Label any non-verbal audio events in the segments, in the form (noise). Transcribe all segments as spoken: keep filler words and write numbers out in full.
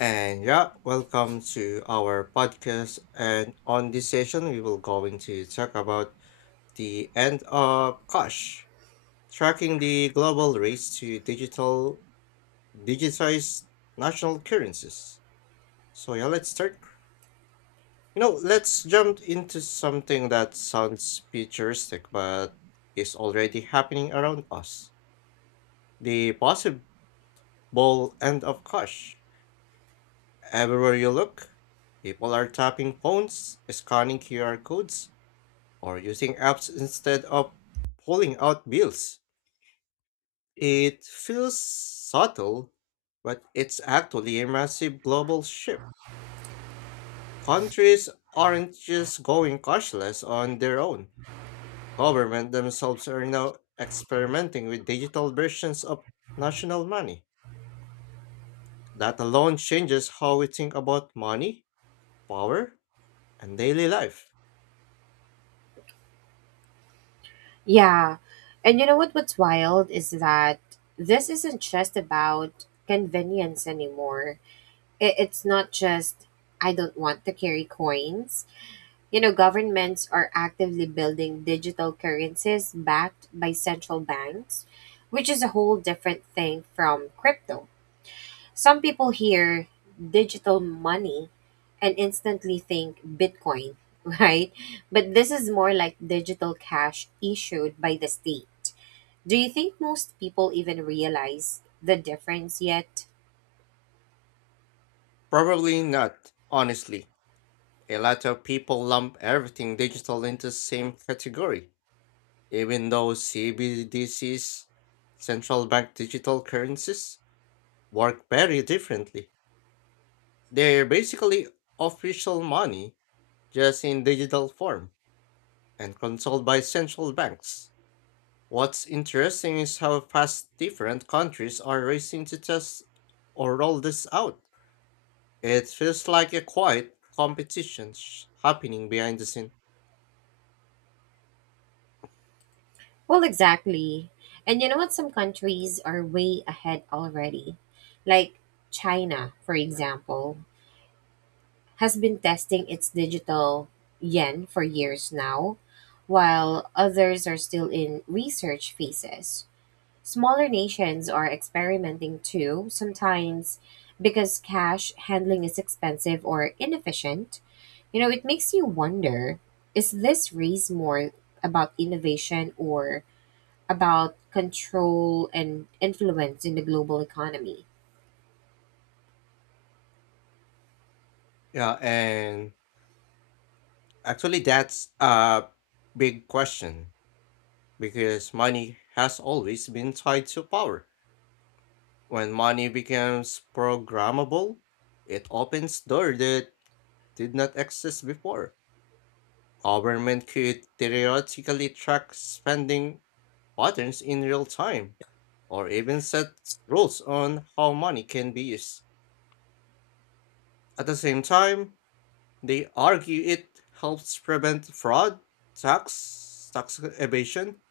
And yeah, welcome to our podcast. And on this session, we will going to talk about the end of cash, tracking the global race to digital digitized national currencies. So yeah, let's start. You know, let's jump into something that sounds futuristic but is already happening around us. The possible end of cash. Everywhere you look, people are tapping phones, scanning Q R codes, or using apps instead of pulling out bills. It feels subtle, but it's actually a massive global shift. Countries aren't just going cashless on their own. Governments themselves are now experimenting with digital versions of national money. That alone changes how we think about money, power, and daily life. Yeah. And you know what what's wild is that this isn't just about convenience anymore. It, it's not just I don't want to carry coins. You know, governments are actively building digital currencies backed by central banks, which is a whole different thing from crypto. Some people hear digital money and instantly think Bitcoin, (laughs) right? But this is more like digital cash issued by the state. Do you think most people even realize the difference yet? Probably not, honestly. A lot of people lump everything digital into the same category, even though C B D Cs, central bank digital currencies, work very differently. They're basically official money, just in digital form, and controlled by central banks. What's interesting is how fast different countries are racing to test or roll this out. It feels like a quiet competition sh- happening behind the scenes. Well, exactly. And you know what? Some countries are way ahead already. Like China, for example, has been testing its digital yen for years now, while others are still in research phases. Smaller nations are experimenting too, sometimes because cash handling is expensive or inefficient. You know, it makes you wonder, is this race more about innovation or about control and influence in the global economy? Yeah, and actually, that's a big question because money has always been tied to power. When money becomes programmable, it opens doors that did not exist before. Government could theoretically track spending patterns in real time, or even set rules on how money can be used. At the same time, they argue it helps prevent fraud, tax, tax evasion,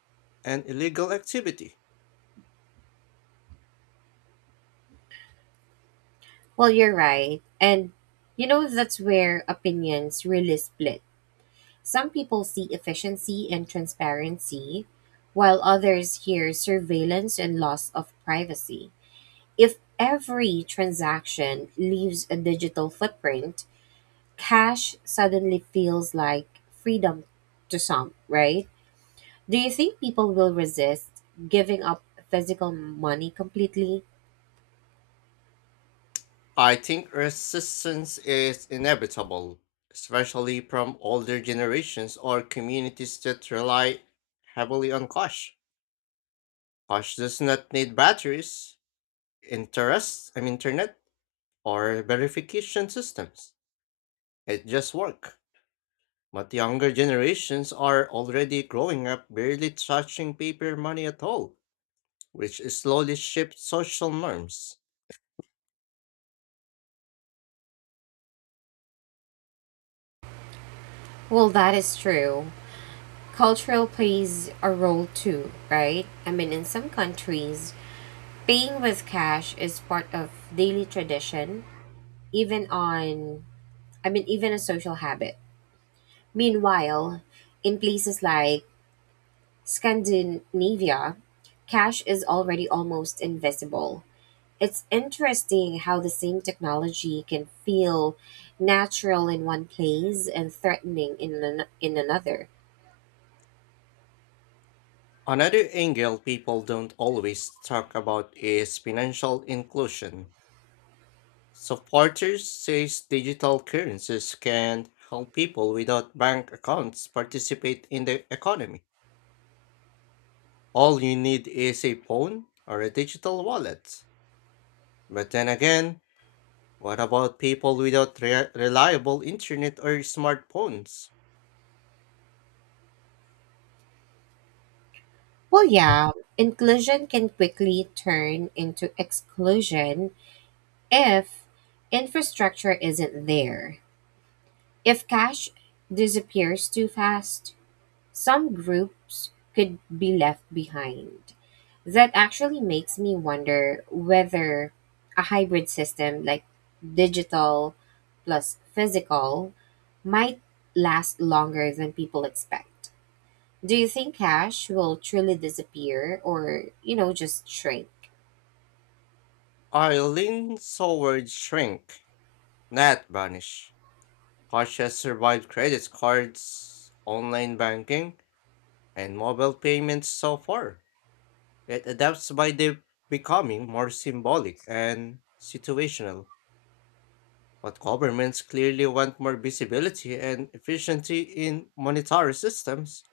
and illegal activity. Well, you're right. And, you know, that's where opinions really split. Some people see efficiency and transparency, while others hear surveillance and loss of privacy. If every transaction leaves a digital footprint, cash suddenly feels like freedom to some, right? Do you think people will resist giving up physical money completely? I think resistance is inevitable, especially from older generations or communities that rely heavily on cash. Cash does not need batteries, interest, I mean internet, or verification systems. It just works. But younger generations are already growing up barely touching paper money at all, which slowly shaped social norms. Well, that is true. Cultural plays a role too, right? I mean, in some countries, paying with cash is part of daily tradition, even on, I mean, even a social habit. Meanwhile, in places like Scandinavia, cash is already almost invisible. It's interesting how the same technology can feel natural in one place and threatening in an- in another. Another angle people don't always talk about is financial inclusion. Supporters says digital currencies can help people without bank accounts participate in the economy. All you need is a phone or a digital wallet. But then again, what about people without re- reliable internet or smartphones? Well, yeah, inclusion can quickly turn into exclusion if infrastructure isn't there. If cash disappears too fast, some groups could be left behind. That actually makes me wonder whether a hybrid system like digital plus physical might last longer than people expect. Do you think cash will truly disappear or, you know, just shrink? I lean towards shrink, not vanish. Cash has survived credit cards, online banking, and mobile payments so far. It adapts by de- becoming more symbolic and situational. But governments clearly want more visibility and efficiency in monetary systems.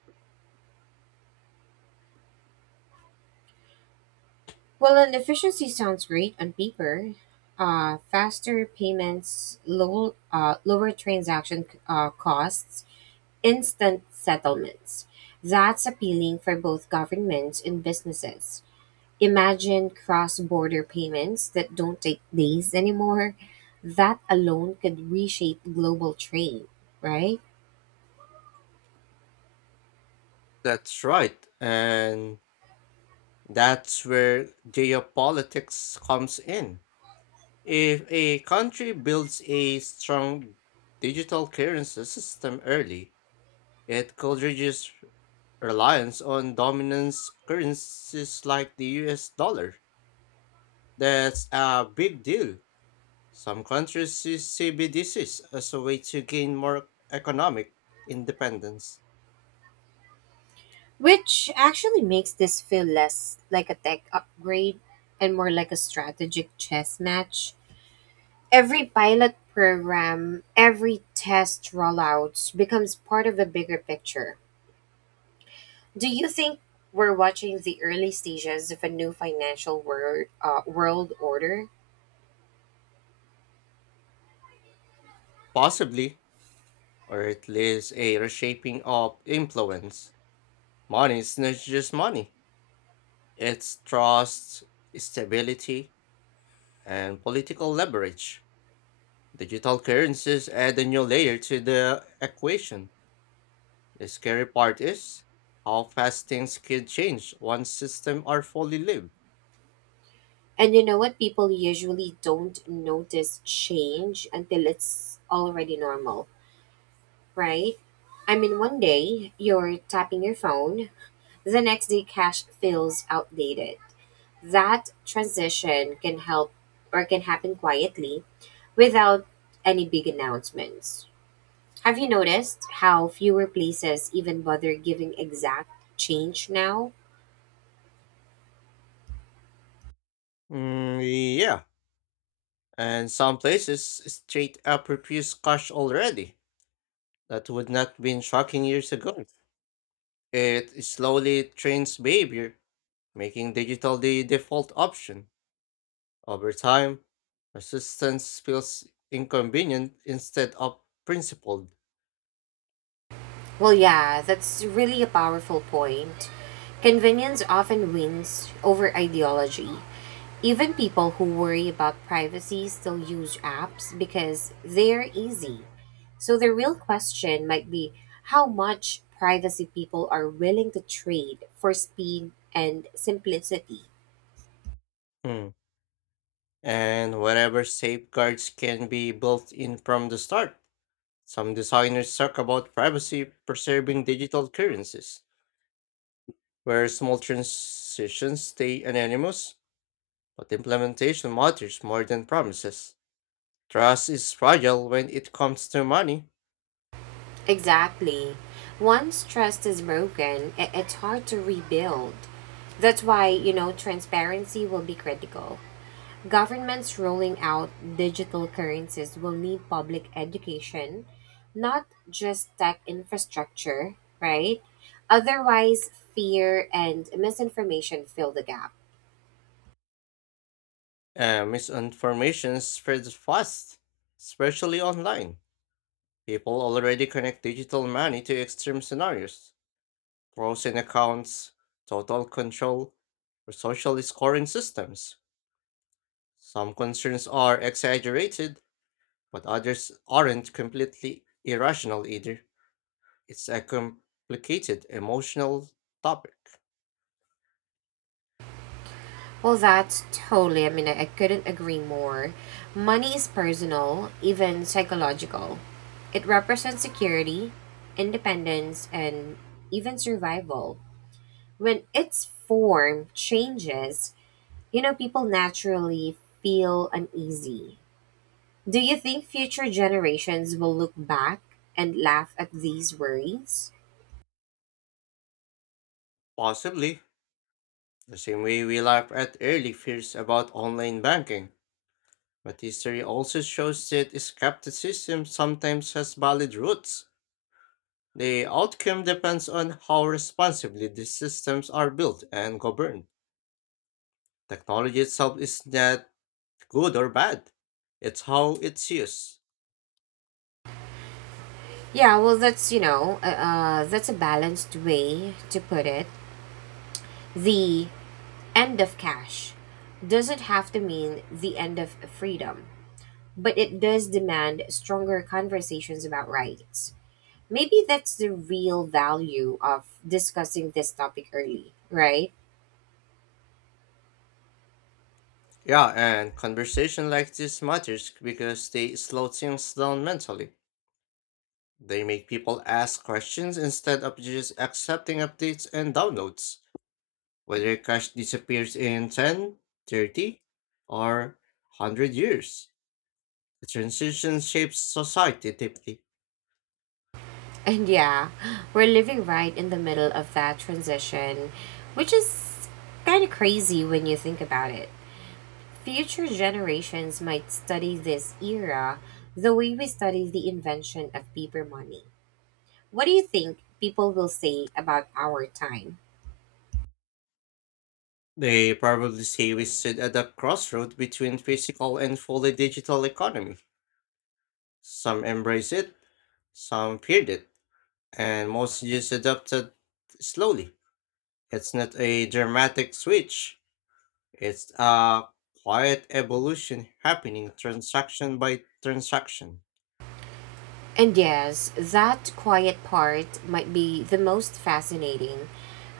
Well, an efficiency sounds great on paper. Uh, faster payments, low, uh, lower transaction uh, costs, instant settlements. That's appealing for both governments and businesses. Imagine cross-border payments that don't take days anymore. That alone could reshape global trade, right? That's right, and that's where geopolitics comes in. If a country builds a strong digital currency system early, it could reduce reliance on dominance currencies like the U S dollar. That's a big deal. Some countries see C B D Cs as a way to gain more economic independence, Which actually makes this feel less like a tech upgrade and more like a strategic chess match. Every pilot program, every test rollout becomes part of a bigger picture. Do you think we're watching the early stages of a new financial word, uh, world order? possibly, or at least a reshaping of influence. Money is not just money, it's trust, stability, and political leverage. Digital currencies add a new layer to the equation. The scary part is how fast things can change once systems are fully lived. And you know what? People usually don't notice change until it's already normal, right? I mean, one day you're tapping your phone, the next day cash feels outdated. That transition can help or can happen quietly without any big announcements. Have you noticed how fewer places even bother giving exact change now? Mm, yeah, and some places straight up refuse cash already. That would not been shocking years ago. It slowly trains behavior, making digital the default option. Over time, resistance feels inconvenient instead of principled. Well, yeah, that's really a powerful point. Convenience often wins over ideology. Even people who worry about privacy still use apps because they're easy. So the real question might be how much privacy people are willing to trade for speed and simplicity. Mm. And whatever safeguards can be built in from the start. Some designers talk about privacy preserving digital currencies, where small transitions stay anonymous, but implementation matters more than promises. Trust is fragile when it comes to money, Exactly. Once trust is broken, i- it's hard to rebuild. That's why, you know, transparency will be critical. Governments rolling out digital currencies will need public education, not just tech infrastructure, right? Otherwise, fear and misinformation fill the gap. and misinformation spreads fast, especially online. People already connect digital money to extreme scenarios, frozen accounts, total control, or social scoring systems. Some concerns are exaggerated, but others aren't completely irrational either. It's a complicated emotional topic. Well, that's totally, I mean, I, I couldn't agree more. Money is personal, even psychological. It represents security, independence, and even survival. When its form changes, you know, people naturally feel uneasy. Do you think future generations will look back and laugh at these worries? Possibly, the same way we laugh at early fears about online banking, but history also shows that skepticism sometimes has valid roots. The outcome depends on how responsibly these systems are built and governed. Technology itself is not good or bad, it's how it's used. Yeah, well, that's, you know, uh, uh, that's a balanced way to put it. The end of cash doesn't have to mean the end of freedom, but it does demand stronger conversations about rights. Maybe that's the real value of discussing this topic early, right? Yeah, and conversation like this matters because they slow things down mentally. They make people ask questions instead of just accepting updates and downloads. Whether a cache disappears in ten, thirty, or one hundred years, the transition shapes society deeply. And yeah, we're living right in the middle of that transition, which is kind of crazy when you think about it. Future generations might study this era the way we study the invention of paper money. What do you think people will say about our time? They probably say we sit at a crossroad between physical and fully digital economy. Some embrace it, some feared it, and most just adapted slowly. It's not a dramatic switch. It's a quiet evolution happening transaction by transaction. And yes, that quiet part might be the most fascinating.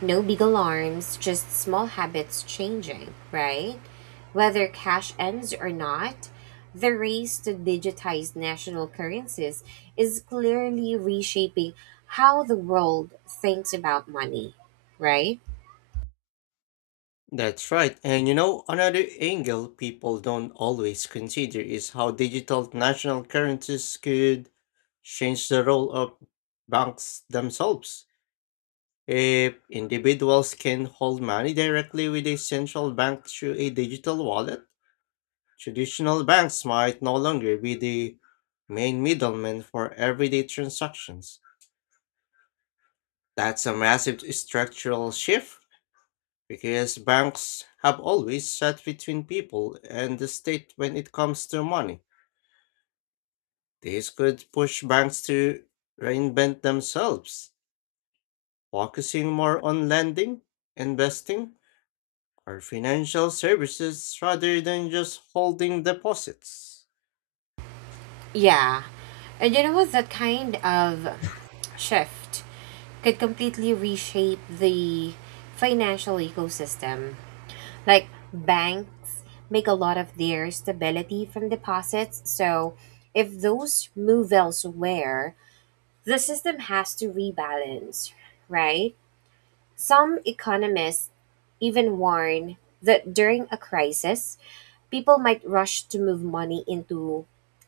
No big alarms, just small habits changing, right? Whether cash ends or not, the race to digitize national currencies is clearly reshaping how the world thinks about money, right? That's right. And you know, another angle people don't always consider is how digital national currencies could change the role of banks themselves. If individuals can hold money directly with a central bank through a digital wallet, traditional banks might no longer be the main middlemen for everyday transactions. That's a massive structural shift because banks have always sat between people and the state when it comes to money. This could push banks to reinvent themselves, focusing more on lending, investing, or financial services rather than just holding deposits. Yeah. And you know what? That kind of shift could completely reshape the financial ecosystem. Like banks make a lot of their stability from deposits. So if those move elsewhere, the system has to rebalance, right? Some economists even warn that during a crisis, people might rush to move money into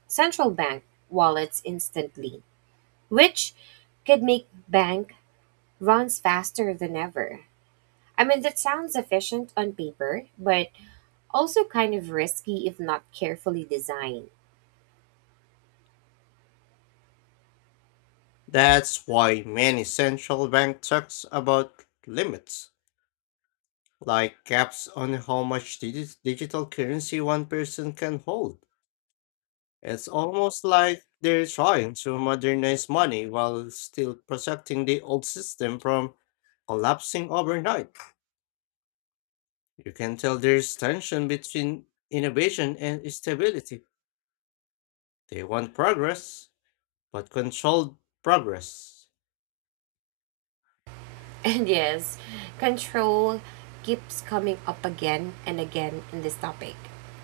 central bank wallets instantly, which could make bank runs faster than ever. I mean, that sounds efficient on paper, but also kind of risky if not carefully designed. That's why many central bank talks about limits, like caps on how much digi- digital currency one person can hold. It's almost like they're trying to modernize money while still protecting the old system from collapsing overnight. You can tell there's tension between innovation and stability. They want progress, but controlled progress. (laughs) And yes, control keeps coming up again and again in this topic.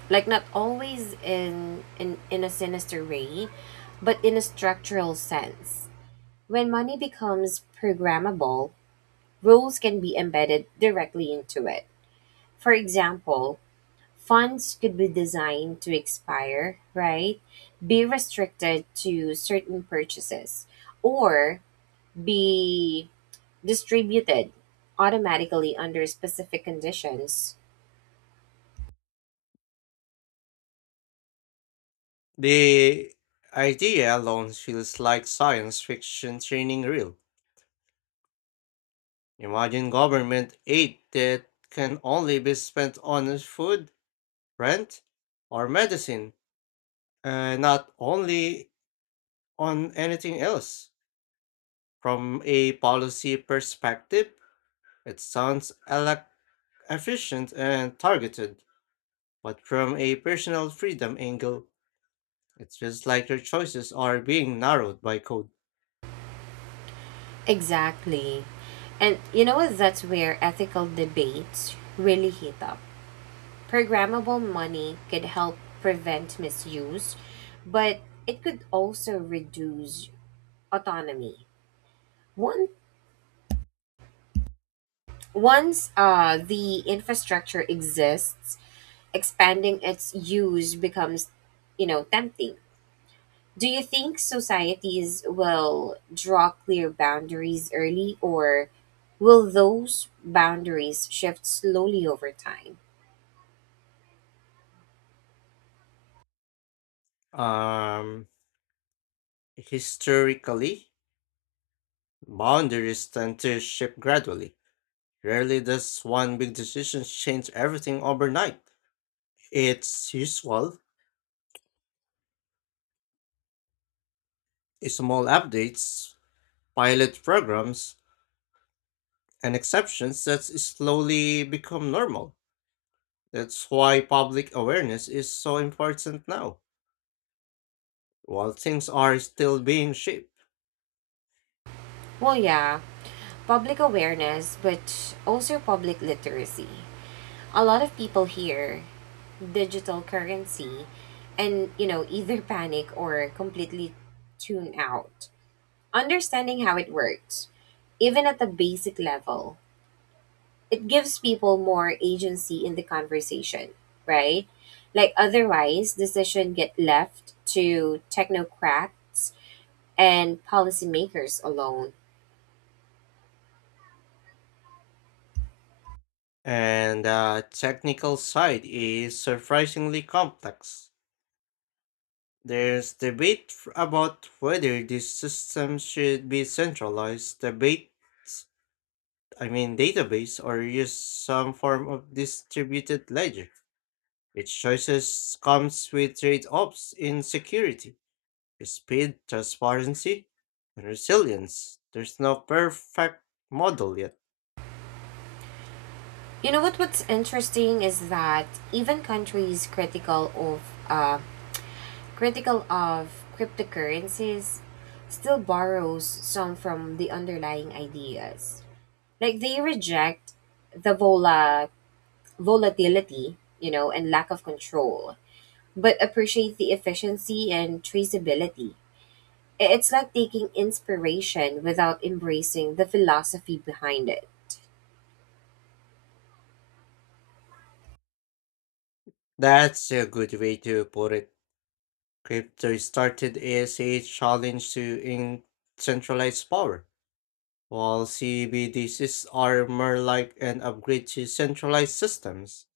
Like not always in in, in a sinister way, but in a structural sense. When money becomes programmable, rules can be embedded directly into it. For example, funds could be designed to expire, right? Be restricted to certain purchases or be distributed automatically under specific conditions. The idea alone feels like science fiction training reel. Imagine government aid that can only be spent on food, rent, or medicine, and not only on anything else. From a policy perspective, it sounds elec- efficient and targeted, but from a personal freedom angle, it feels like your choices are being narrowed by code. Exactly. And you know what? That's where ethical debates really heat up. Programmable money could help prevent misuse, but it could also reduce autonomy. One, once uh, the infrastructure exists, expanding its use becomes, you know, tempting. Do you think societies will draw clear boundaries early, or will those boundaries shift slowly over time? Um, Historically, boundaries tend to shift gradually. Rarely does one big decision change everything overnight. It's usual small updates, pilot programs, and exceptions that slowly become normal. That's why public awareness is so important now. While things are still being shaped, Well, yeah, public awareness, but also public literacy. A lot of people hear digital currency and, you know, (laughs) either panic or completely tune out. Understanding how it works, even at the basic level, it gives people more agency in the conversation, right? Like otherwise, decisions get left to technocrats and policymakers alone. and the technical side is surprisingly complex. There's debate f- about whether this system should be centralized debate I mean database or use some form of distributed ledger. Its choices comes with trade-offs in security, speed, transparency, and resilience. There's no perfect model yet. You know what? What's interesting is that even countries critical of uh, critical of cryptocurrencies still borrows some from the underlying ideas. Like they reject the vola- volatility, you know, and lack of control, but appreciate the efficiency and traceability. I- It's like taking inspiration without embracing the philosophy behind it. That's a good way to put it. Crypto started as a challenge to in centralized power. While C B D Cs are more like an upgrade to centralized systems,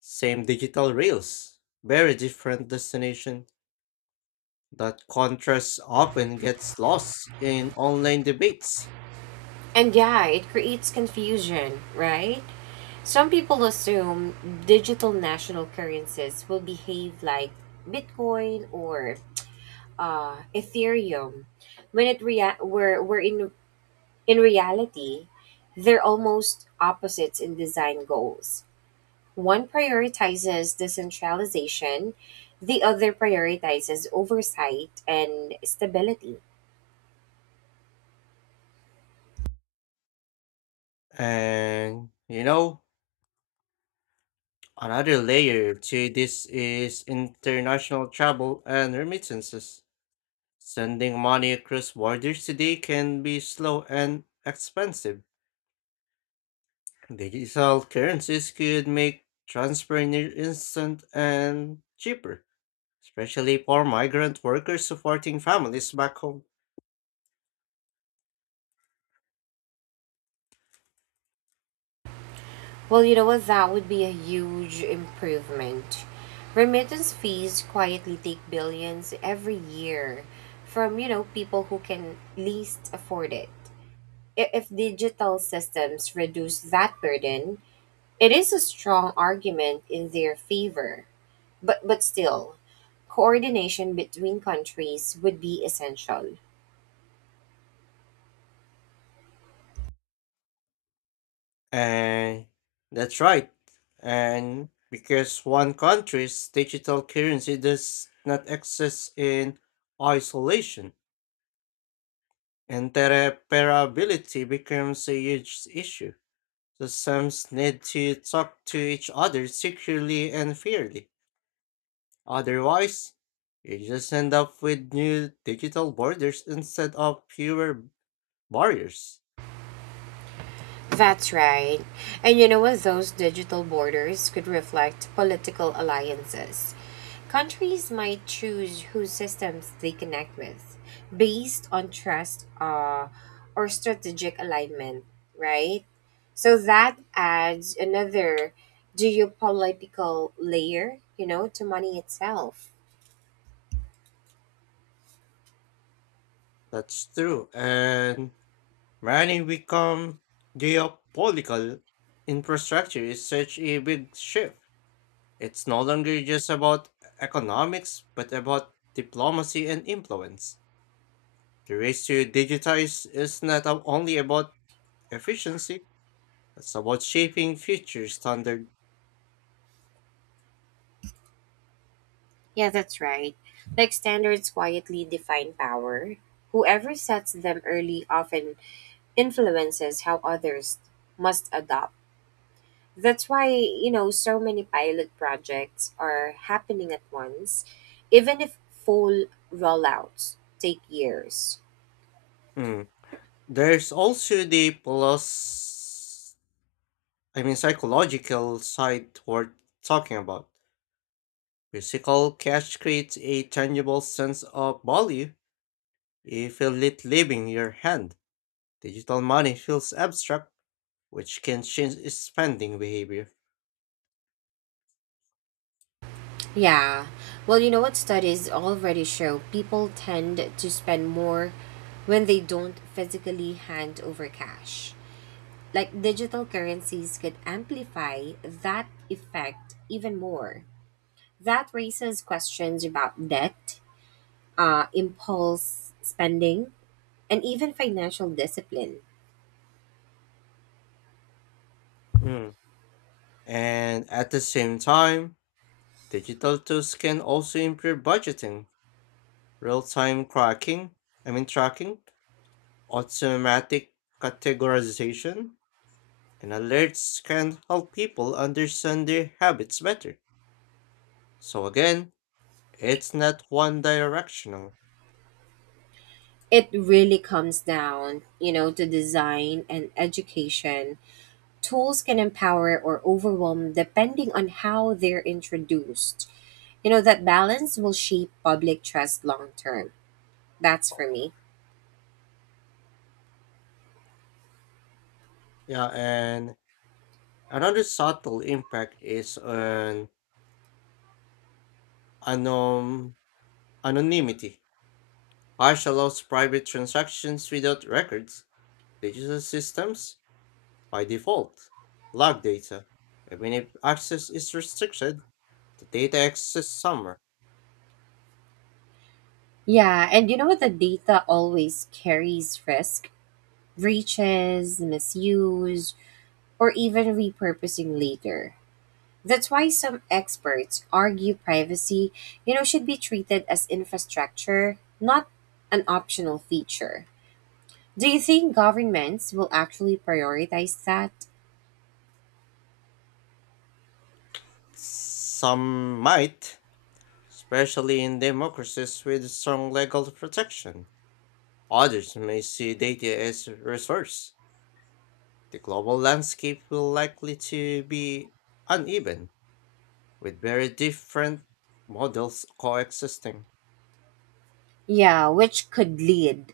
same digital rails, very different destination. That contrast often gets lost in online debates. And yeah, it creates confusion, right? Some people assume digital national currencies will behave like Bitcoin or uh, Ethereum, when it rea- were, were in in reality, they're almost opposites in design goals. One prioritizes decentralization, the other prioritizes oversight and stability. And you know, another layer to this is international travel and remittances. Sending money across borders today can be slow and expensive. Digital currencies could make transfer near instant and cheaper, especially for migrant workers supporting families back home. Well, you know what? That would be a huge improvement. Remittance fees quietly take billions every year from, you know, people who can least afford it. I- If digital systems reduce that burden, it is a strong argument in their favor. But but still, coordination between countries would be essential. And that's right. And because one country's digital currency does not exist in isolation, interoperability becomes a huge issue. Systems need to talk to each other securely and fairly. Otherwise, you just end up with new digital borders instead of fewer barriers. That's right. And you know what? Those digital borders could reflect political alliances. Countries might choose whose systems they connect with based on trust uh, or strategic alignment, right? So that adds another geopolitical layer, you know, to money itself. That's true. And many become geopolitical infrastructure is such a big shift. It's no longer just about economics, but about diplomacy and influence. The race to digitize is not only about efficiency, it's about shaping future standards. Yeah, that's right. Like standards quietly define power. Whoever sets them early often influences how others must adopt. That's why, you know, so many pilot projects are happening at once, even if full rollouts take years. There's also the plus, I mean, psychological side worth talking about. Physical cash creates a tangible sense of value if you let live in your hand. Digital money feels abstract, which can change its spending behavior. Yeah. Well, you know what studies already show? People tend to spend more when they don't physically hand over cash. Like digital currencies could amplify that effect even more. That raises questions about debt, uh, impulse spending, and even financial discipline. Mm. And at the same time, digital tools can also improve budgeting, real-time tracking, I mean tracking, automatic categorization, and alerts can help people understand their habits better. So again, it's not one directional. It really comes down, you know, to design and education. Tools can empower or overwhelm depending on how they're introduced. You know, that balance will shape public trust long term. That's for me. Yeah, and another subtle impact is on anom- anonymity. Hash allows private transactions without records. Digital systems, by default, log data. Even if access is restricted, the data access summer. Yeah, and you know what? The data always carries risk, breaches, misuse, or even repurposing later. That's why some experts argue privacy, you know, should be treated as infrastructure, not an optional feature. Do you think governments will actually prioritize that? Some might especially in democracies with strong legal protection. Others may see data as a resource. The global landscape will likely to be uneven, with very different models coexisting. Yeah, which could lead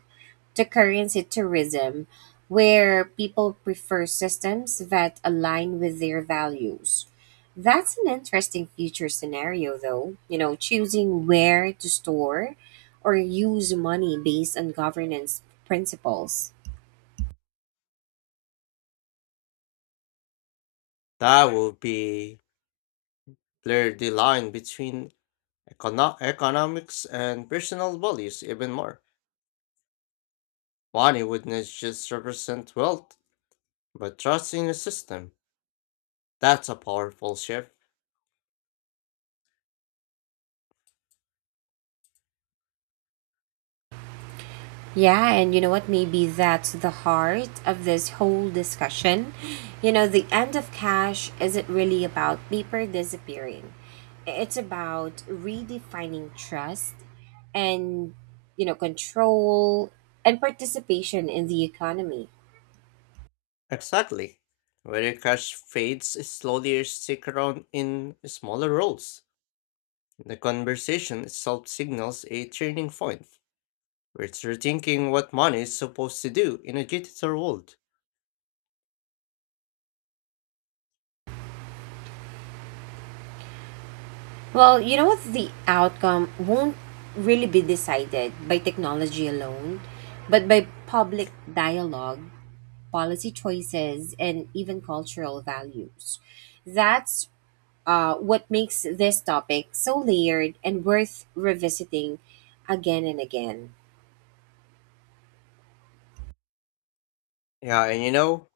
to currency tourism, where people prefer systems that align with their values. That's an interesting future scenario, though. You know, choosing where to store or use money based on governance principles. That will be blur the line between econo- economics and personal values even more. Money would not just represent wealth, but trust in the system. That's a powerful shift. Yeah, and you know what? Maybe that's the heart of this whole discussion. You know, the end of cash isn't really about paper disappearing, it's about redefining trust and, you know, control and participation in the economy. Exactly. Where cash fades slowly stick around in smaller roles. The conversation itself signals a turning point. We're rethinking what money is supposed to do in a digital world. Well, you know what? The outcome won't really be decided by technology alone, but by public dialogue, policy choices, and even cultural values. That's uh, what makes this topic so layered and worth revisiting again and again. Yeah, and you know,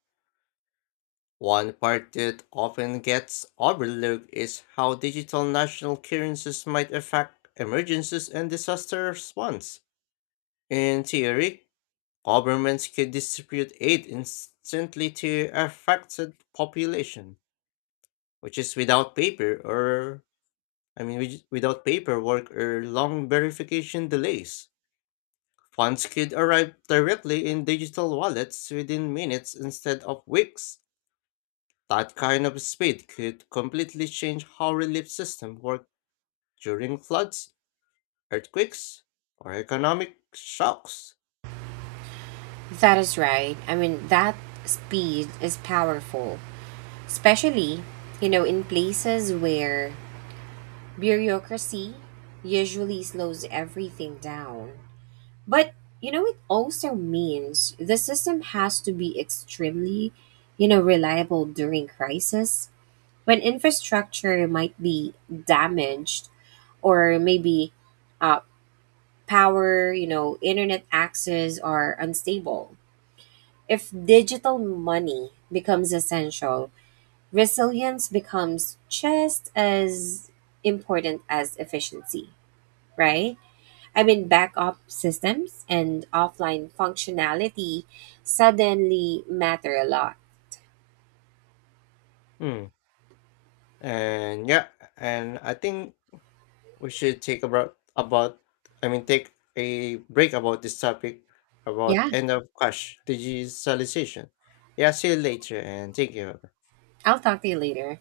one part that often gets overlooked is how digital national currencies might affect emergencies and disaster response. In theory, governments could distribute aid instantly to affected population, which is without paper or I mean with- without paperwork or long verification delays. Funds could arrive directly in digital wallets within minutes instead of weeks. That kind of speed could completely change how relief systems work during floods, earthquakes, or economic shocks. That is right. I mean, that speed is powerful, especially, you know, in places where bureaucracy usually slows everything down. But, you know, it also means the system has to be extremely, you know, reliable during crisis. When infrastructure might be damaged or maybe uh, power, you know, internet access are unstable. If digital money becomes essential, resilience becomes just as important as efficiency, right? I mean, backup systems and offline functionality suddenly matter a lot. Hmm. And yeah, and I think we should take about about I mean take a break about this topic about Yeah, end of cash digitalization. Yeah, see you later and thank you. I'll talk to you later.